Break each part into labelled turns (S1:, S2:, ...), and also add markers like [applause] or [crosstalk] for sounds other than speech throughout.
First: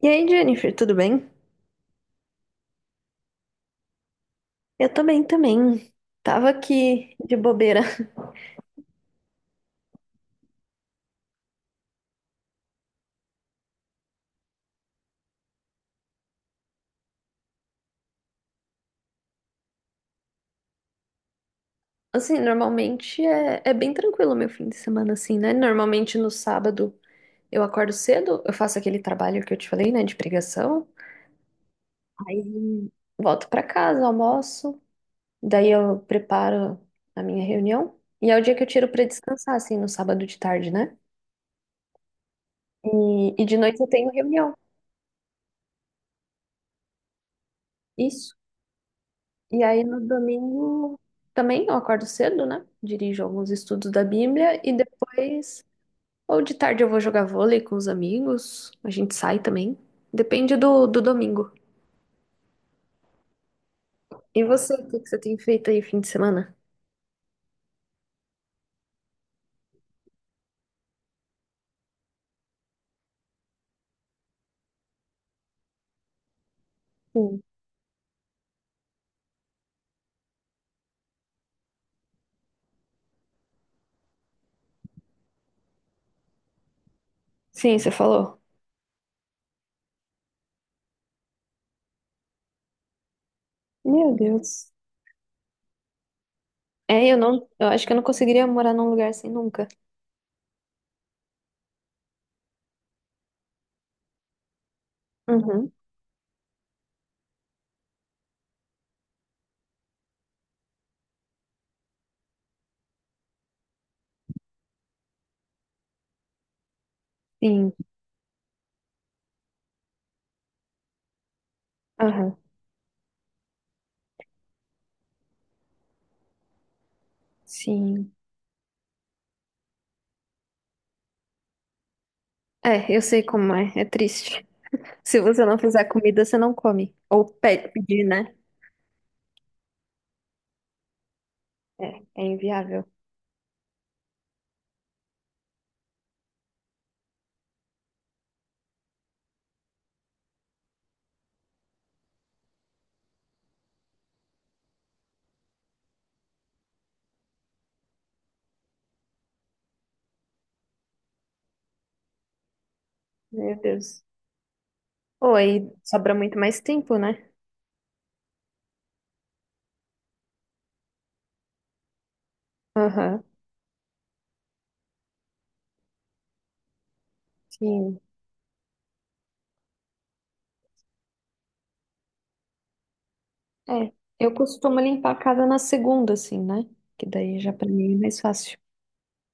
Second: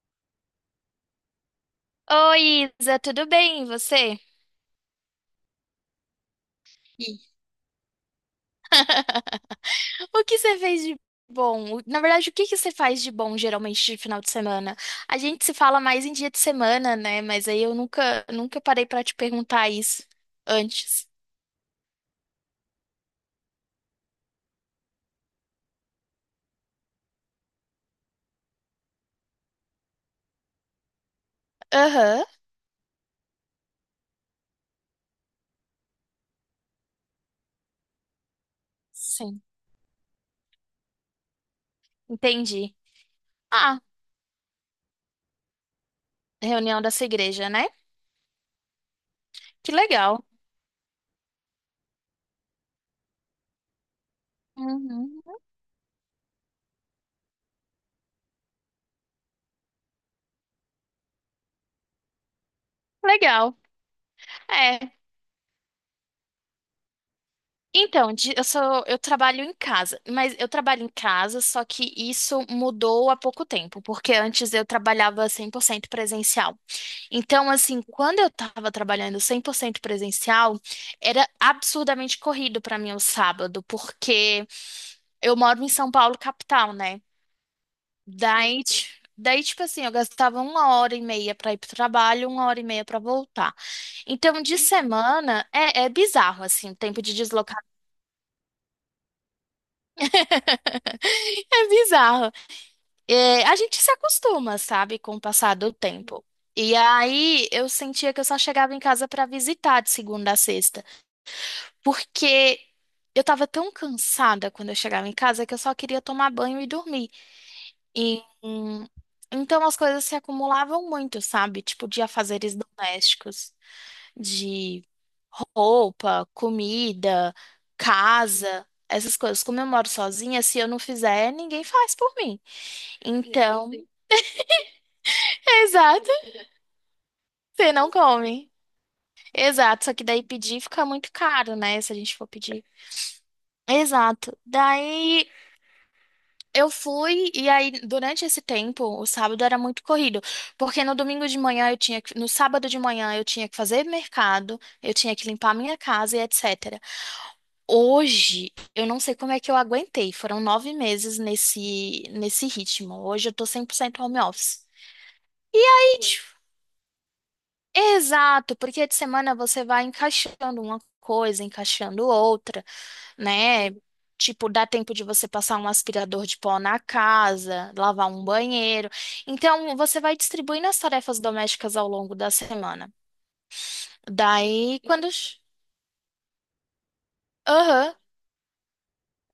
S1: E aí, Jennifer, tudo bem?
S2: Oi, Isa, tudo bem? E você?
S1: Eu tô bem também. Tava aqui de bobeira. [laughs]
S2: [laughs] E, o que você fez de bom? Na verdade, o que que você faz de bom geralmente de final de semana? A gente se fala mais em dia de semana, né? Mas aí eu nunca parei pra te perguntar isso antes.
S1: Assim, normalmente é bem tranquilo meu fim de semana, assim, né? Normalmente no sábado eu acordo cedo, eu faço aquele trabalho que eu te falei, né, de pregação.
S2: Aham,
S1: Aí volto pra casa, almoço, daí eu preparo a minha reunião. E é o dia que eu tiro pra
S2: sim,
S1: descansar, assim, no sábado de tarde, né?
S2: entendi.
S1: E de noite
S2: Ah,
S1: eu tenho reunião.
S2: reunião dessa igreja, né?
S1: Isso. E
S2: Que
S1: aí no
S2: legal.
S1: domingo também eu acordo cedo, né? Dirijo alguns estudos da Bíblia e
S2: Uhum,
S1: depois, ou de tarde eu vou jogar vôlei com os amigos, a gente sai também. Depende do domingo.
S2: legal.
S1: E você,
S2: É.
S1: o que que você tem feito aí fim de semana?
S2: Então, eu sou, eu trabalho em casa, mas eu trabalho em casa, só que isso mudou há pouco tempo, porque antes eu trabalhava 100% presencial.
S1: Sim.
S2: Então, assim, quando eu estava trabalhando 100% presencial, era absurdamente corrido para mim o sábado, porque eu moro em São Paulo, capital, né?
S1: Sim, você falou.
S2: Daí, daí, tipo assim, eu gastava uma hora e meia para ir pro trabalho, uma hora e meia para voltar.
S1: Meu
S2: Então, de
S1: Deus.
S2: semana, é bizarro, assim, o tempo
S1: É,
S2: de…
S1: eu acho que eu não conseguiria morar num lugar assim nunca.
S2: [laughs] É bizarro. É, a gente se acostuma, sabe, com o passar do
S1: Uhum.
S2: tempo. E aí eu sentia que eu só chegava em casa pra visitar de segunda a sexta, porque eu tava tão cansada quando eu chegava em casa que eu só queria tomar banho e dormir.
S1: Sim.
S2: E, então as coisas se acumulavam muito, sabe? Tipo de
S1: Aham.
S2: afazeres domésticos, de roupa, comida,
S1: Sim.
S2: casa, essas coisas. Como eu moro sozinha, se eu não fizer, ninguém faz por mim.
S1: É, eu sei como
S2: Então,
S1: é, é triste. Se você não fizer
S2: exato,
S1: comida, você não come. Ou
S2: você não
S1: pedir, né?
S2: come. Exato, só que daí pedir fica muito caro, né?
S1: É,
S2: Se a gente
S1: é
S2: for pedir.
S1: inviável.
S2: Exato. Daí eu fui e aí durante esse tempo, o sábado era muito corrido, porque no domingo de manhã eu tinha que, no sábado de manhã eu tinha que fazer mercado, eu tinha que limpar minha casa e etc. Hoje, eu não sei como é que eu aguentei. Foram nove meses nesse ritmo. Hoje eu tô
S1: Meu
S2: 100%
S1: Deus.
S2: home office.
S1: Oi, sobra muito mais tempo, né?
S2: Exato, porque de semana você vai encaixando uma coisa, encaixando outra,
S1: Aham,
S2: né? Tipo, dá tempo de você passar um aspirador de pó na casa,
S1: sim.
S2: lavar um banheiro. Então, você vai distribuindo as tarefas domésticas ao longo da semana.
S1: É, eu costumo
S2: Daí, quando…
S1: limpar a casa na segunda, assim, né? Que daí já pra mim
S2: Aham.
S1: é mais fácil.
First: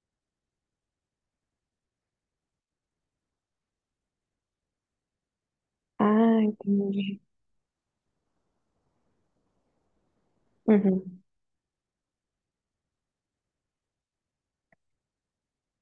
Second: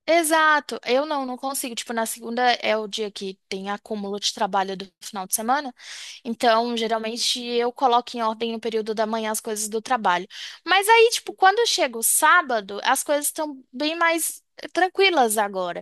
S2: Exato. Eu não consigo. Tipo, na segunda é o dia que tem acúmulo de trabalho do final de semana.
S1: Ah,
S2: Então,
S1: entendi.
S2: geralmente eu coloco em ordem no período da manhã as coisas do trabalho. Mas aí,
S1: Uhum,
S2: tipo, quando chega o sábado, as coisas estão bem mais tranquilas agora.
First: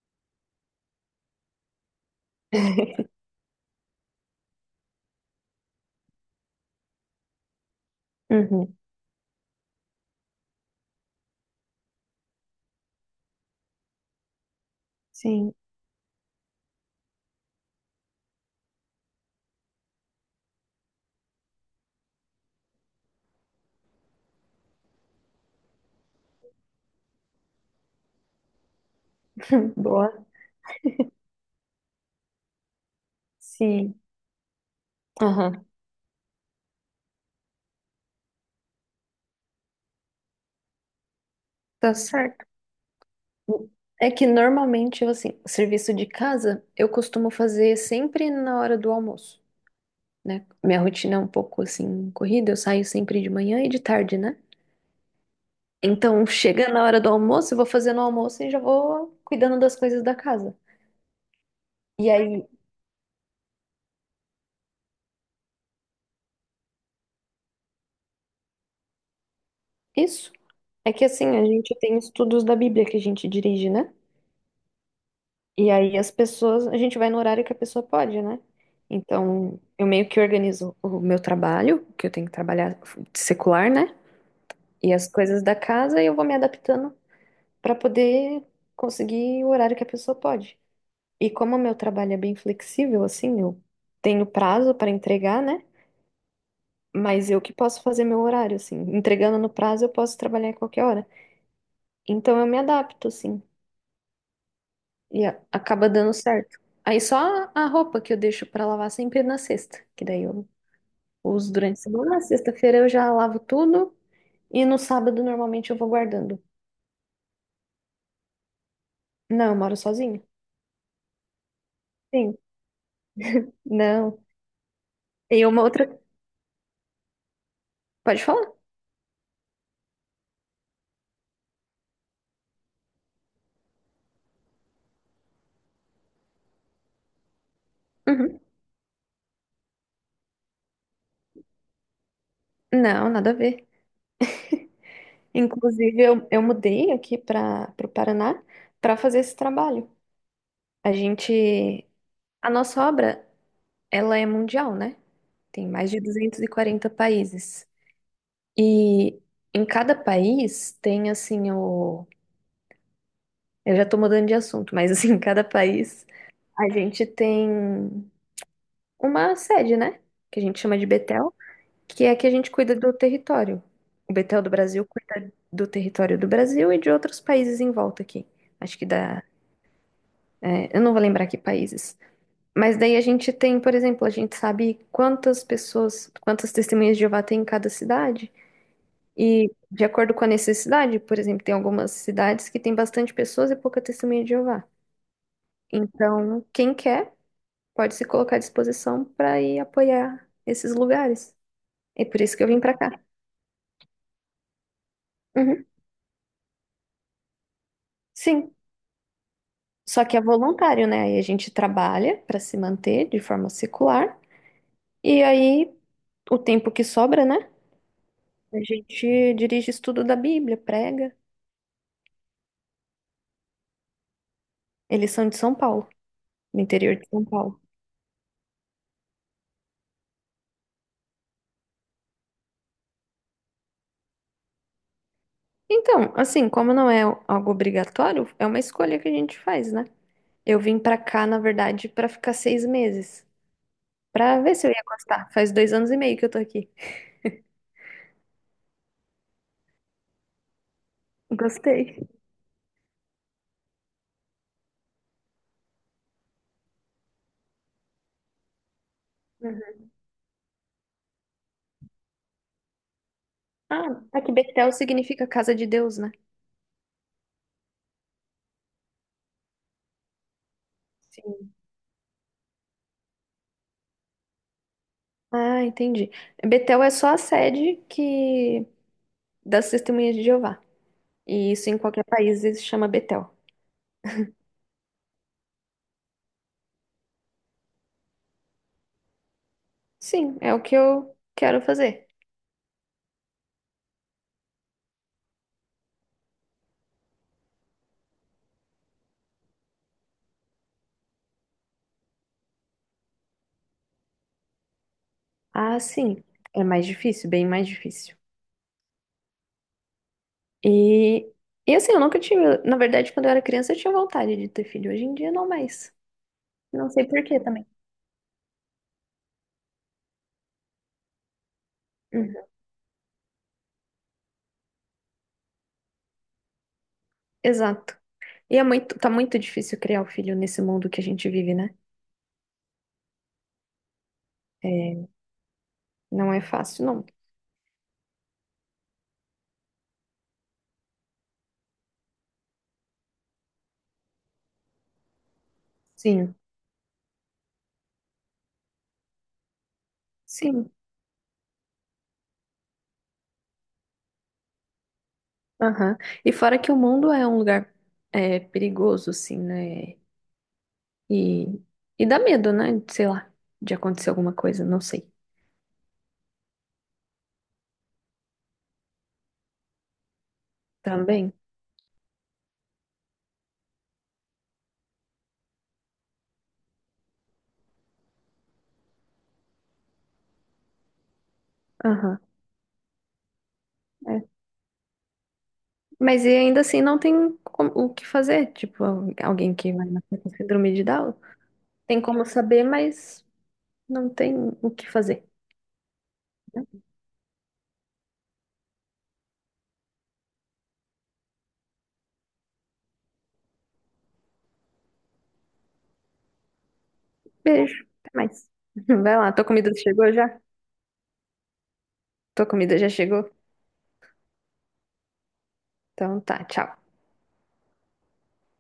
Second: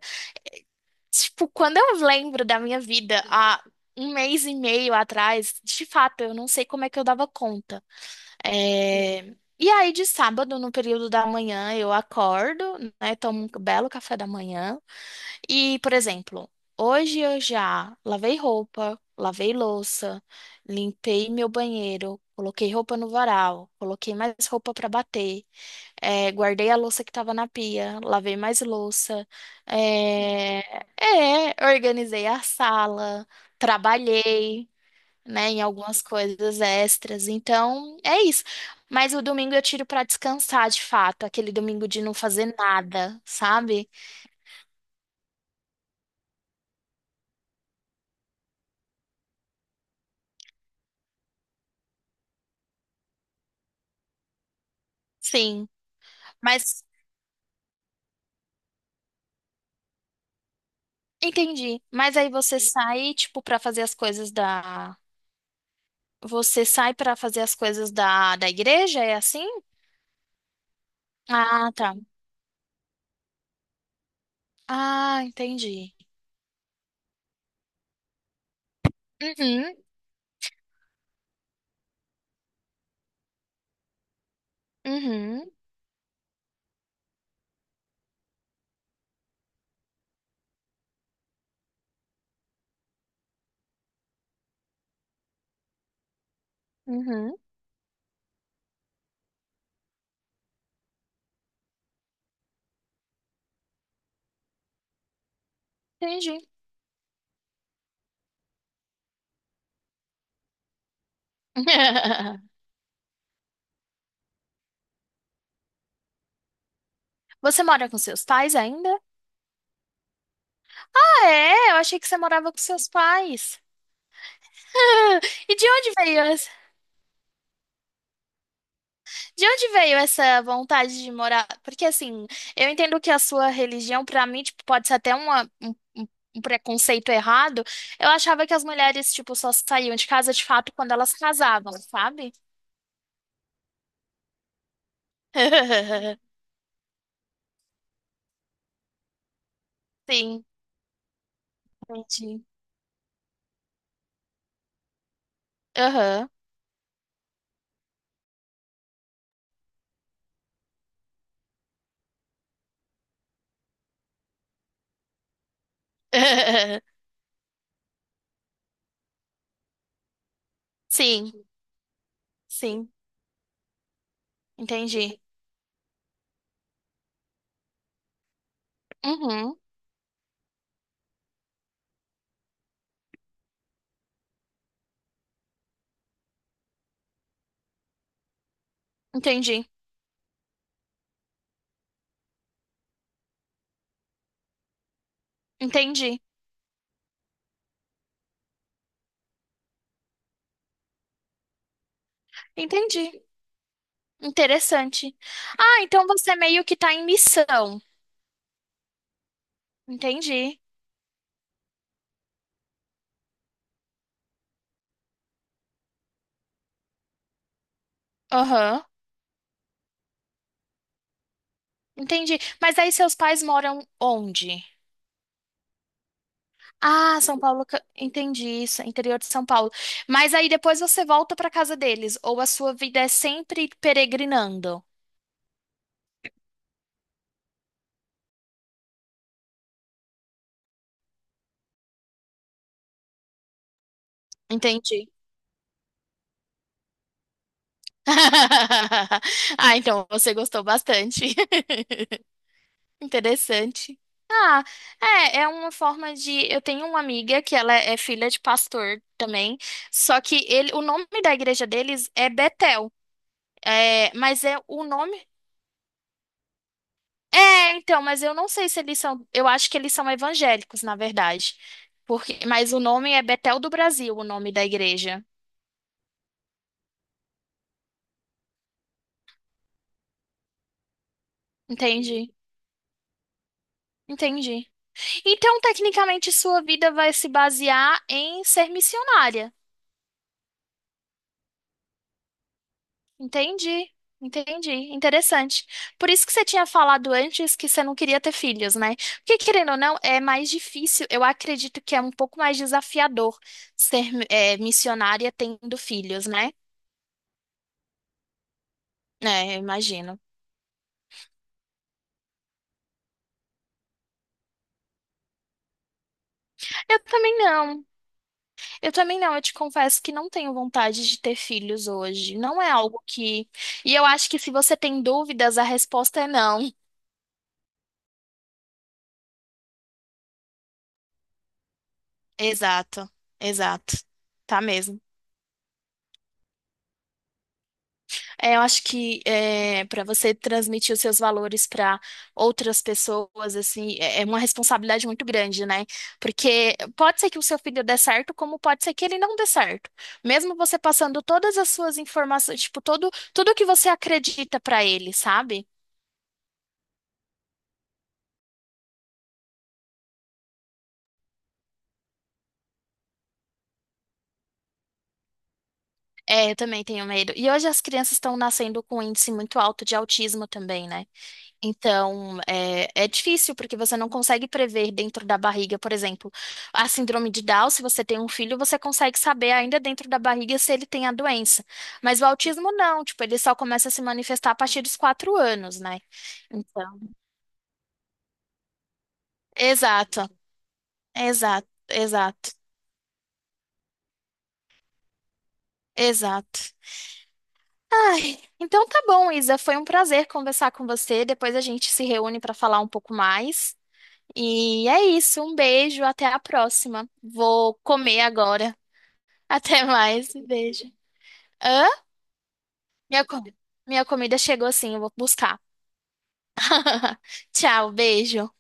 S2: Tipo, quando eu lembro da minha vida há um mês e meio atrás, de fato, eu não sei como é que eu dava conta.
S1: uhum,
S2: É, e aí, de sábado, no período da manhã, eu acordo, né? Tomo um belo café da manhã.
S1: sim.
S2: E, por exemplo, hoje eu já lavei roupa, lavei louça, limpei meu banheiro, coloquei roupa no varal, coloquei mais roupa para bater, guardei a louça que estava na pia, lavei mais louça,
S1: [laughs] Boa.
S2: eh, organizei a sala,
S1: Sim.
S2: trabalhei. Né, em
S1: Aham,
S2: algumas coisas extras. Então, é isso. Mas o domingo eu tiro para descansar de fato, aquele domingo
S1: tá
S2: de não
S1: certo.
S2: fazer nada, sabe?
S1: É que normalmente, eu, assim, serviço de casa eu costumo fazer sempre na hora do almoço, né? Minha rotina é um pouco, assim, corrida. Eu saio sempre de manhã e de tarde, né?
S2: Sim.
S1: Então, chega na
S2: Mas
S1: hora do almoço, eu vou fazendo o almoço e já vou cuidando das coisas da casa.
S2: entendi.
S1: E
S2: Mas
S1: aí,
S2: aí você sai, tipo, pra fazer as coisas da… Você sai pra fazer as coisas da, da igreja? É assim?
S1: isso é que assim, a
S2: Ah,
S1: gente
S2: tá.
S1: tem estudos da Bíblia que a gente dirige, né?
S2: Ah,
S1: E
S2: entendi.
S1: aí as pessoas, a gente vai no horário que a pessoa pode, né? Então,
S2: Uhum,
S1: eu meio que organizo o meu trabalho, que eu tenho que trabalhar secular, né? E as coisas
S2: uhum,
S1: da casa, e eu vou me adaptando para poder conseguir o horário que a pessoa pode. E como o meu trabalho é bem flexível, assim, eu tenho prazo para entregar, né? Mas
S2: uhum.
S1: eu que posso fazer meu horário, assim. Entregando no prazo, eu posso trabalhar a qualquer hora. Então eu me adapto, assim. E acaba dando
S2: Entendi.
S1: certo. Aí só a roupa que eu deixo pra lavar sempre na sexta, que daí eu uso durante a semana. Na
S2: [laughs]
S1: sexta-feira eu já lavo tudo e no sábado normalmente eu vou guardando.
S2: Você mora com seus pais ainda?
S1: Não, eu moro sozinha.
S2: Ah, é? Eu achei que você
S1: Sim,
S2: morava com seus pais.
S1: não.
S2: [laughs]
S1: E
S2: E
S1: uma
S2: de
S1: outra.
S2: onde veio…
S1: Pode falar?
S2: De onde veio essa vontade de morar? Porque assim, eu entendo que a sua religião, pra mim, tipo, pode ser até um, um preconceito errado. Eu
S1: Uhum.
S2: achava que as mulheres, tipo, só saíam de casa de fato quando elas casavam, sabe?
S1: Não, nada a ver. Inclusive,
S2: [laughs]
S1: eu mudei aqui para o Paraná para fazer esse trabalho.
S2: Sim,
S1: A gente.
S2: entendi.
S1: A nossa obra. Ela é mundial, né? Tem mais de
S2: Aham.
S1: 240 países. E em cada país tem assim o. Eu já tô mudando de assunto, mas assim, [laughs] em cada país a
S2: [laughs]
S1: gente tem uma sede, né? Que a gente chama de
S2: Sim,
S1: Betel, que é a que a gente cuida
S2: sim,
S1: do território. O Betel do Brasil
S2: entendi.
S1: cuida do território do Brasil e de outros países em volta aqui. Acho que dá.
S2: Uhum,
S1: É, eu não vou lembrar que países. Mas daí a gente tem, por exemplo, a gente sabe quantas pessoas, quantas testemunhas de Jeová tem em cada cidade. E
S2: entendi,
S1: de acordo com a necessidade, por exemplo, tem algumas cidades que tem bastante pessoas e pouca testemunha de Jeová.
S2: entendi,
S1: Então, quem quer pode se colocar à disposição para ir apoiar esses lugares. É por isso que eu vim para cá.
S2: entendi. Interessante.
S1: Uhum,
S2: Ah, então você meio que tá em missão.
S1: sim. Só que é
S2: Entendi.
S1: voluntário, né? Aí a gente trabalha para se manter de forma secular. E aí, o tempo que sobra, né? A
S2: Aham.
S1: gente dirige estudo da Bíblia, prega.
S2: Entendi. Mas aí seus pais moram onde?
S1: Eles são de São Paulo, do interior de
S2: Ah,
S1: São
S2: São
S1: Paulo.
S2: Paulo. Entendi isso, interior de São Paulo. Mas aí depois você volta para casa deles, ou a sua vida é sempre peregrinando.
S1: Então, assim, como não é algo obrigatório, é uma escolha que a gente faz, né? Eu vim pra cá, na verdade, pra ficar 6 meses, pra ver se eu ia
S2: Entendi.
S1: gostar. Faz 2 anos e meio que eu tô aqui.
S2: [laughs] Ah, então você gostou bastante. [laughs]
S1: Gostei.
S2: Interessante. Ah, é, é uma forma de… Eu tenho uma amiga que ela é filha de pastor também,
S1: Uhum.
S2: só que ele, o nome da igreja deles é Betel.
S1: Ah,
S2: É,
S1: aqui
S2: mas é
S1: Betel
S2: o
S1: significa
S2: nome…
S1: casa de Deus, né?
S2: É, então, mas eu não sei se eles são. Eu acho que eles são evangélicos, na
S1: Sim.
S2: verdade. Porque, mas o nome é Betel do Brasil, o nome da igreja.
S1: Ah, entendi. Betel é só a sede que das Testemunhas de Jeová. E isso em qualquer
S2: Entendi,
S1: país se chama Betel.
S2: entendi. Então, tecnicamente, sua vida vai se basear em ser missionária.
S1: Sim, é o que eu quero fazer.
S2: Entendi, entendi. Interessante. Por isso que você tinha falado antes que você não queria ter filhos, né? Porque, querendo ou não, é mais difícil. Eu acredito que é um pouco mais desafiador ser, missionária tendo
S1: Ah, sim.
S2: filhos, né?
S1: É mais difícil, bem mais difícil.
S2: É, eu imagino.
S1: E, e assim, eu nunca tive. Na verdade, quando eu era criança, eu tinha vontade de ter filho. Hoje em dia, não mais. Não
S2: Eu
S1: sei por
S2: também
S1: quê também.
S2: não. Eu também não. Eu te confesso que não tenho vontade de ter filhos hoje.
S1: Uhum.
S2: Não é algo que… E eu acho que se você tem dúvidas, a resposta é não.
S1: Exato. E é muito, tá muito difícil criar o filho nesse mundo que a gente vive, né?
S2: Exato, exato. Tá mesmo.
S1: É, não é fácil, não.
S2: É, eu acho que é, para você transmitir os seus valores para outras pessoas, assim, é é uma responsabilidade muito grande, né?
S1: Sim,
S2: Porque pode ser que o seu filho dê certo, como pode ser que ele não dê certo. Mesmo
S1: sim.
S2: você passando todas as suas informações, tipo, todo, tudo que você acredita para ele, sabe?
S1: Aham. E fora que o mundo é um lugar é, perigoso, assim, né? E, e dá medo, né? Sei lá, de acontecer alguma coisa, não sei.
S2: É, eu também tenho medo. E hoje as crianças estão nascendo com um índice muito alto de autismo também, né?
S1: Também?
S2: Então, é, é difícil, porque você não consegue prever dentro da barriga, por exemplo, a síndrome de Down, se você tem um filho, você consegue saber ainda dentro da barriga se ele tem a doença.
S1: Aham.
S2: Mas o autismo não, tipo, ele só começa a se manifestar a partir dos quatro anos, né?
S1: Mas e ainda assim não
S2: Então,
S1: tem o que fazer. Tipo, alguém que vai nascer
S2: exato,
S1: com síndrome de Down
S2: exato,
S1: tem como
S2: exato.
S1: saber, mas não tem o que fazer.
S2: Exato.
S1: Né?
S2: Ai, então tá bom, Isa. Foi um prazer conversar com você. Depois a gente se reúne para falar um pouco mais. E é isso, um beijo, até a próxima. Vou
S1: Beijo, até
S2: comer
S1: mais.
S2: agora.
S1: [laughs] Vai lá, tua
S2: [laughs]
S1: comida
S2: Até
S1: chegou
S2: mais,
S1: já?
S2: um beijo. Hã?
S1: Tua comida já
S2: Minha,
S1: chegou?
S2: minha comida chegou sim, eu vou buscar.
S1: Então tá, tchau.
S2: [laughs] Tchau, beijo.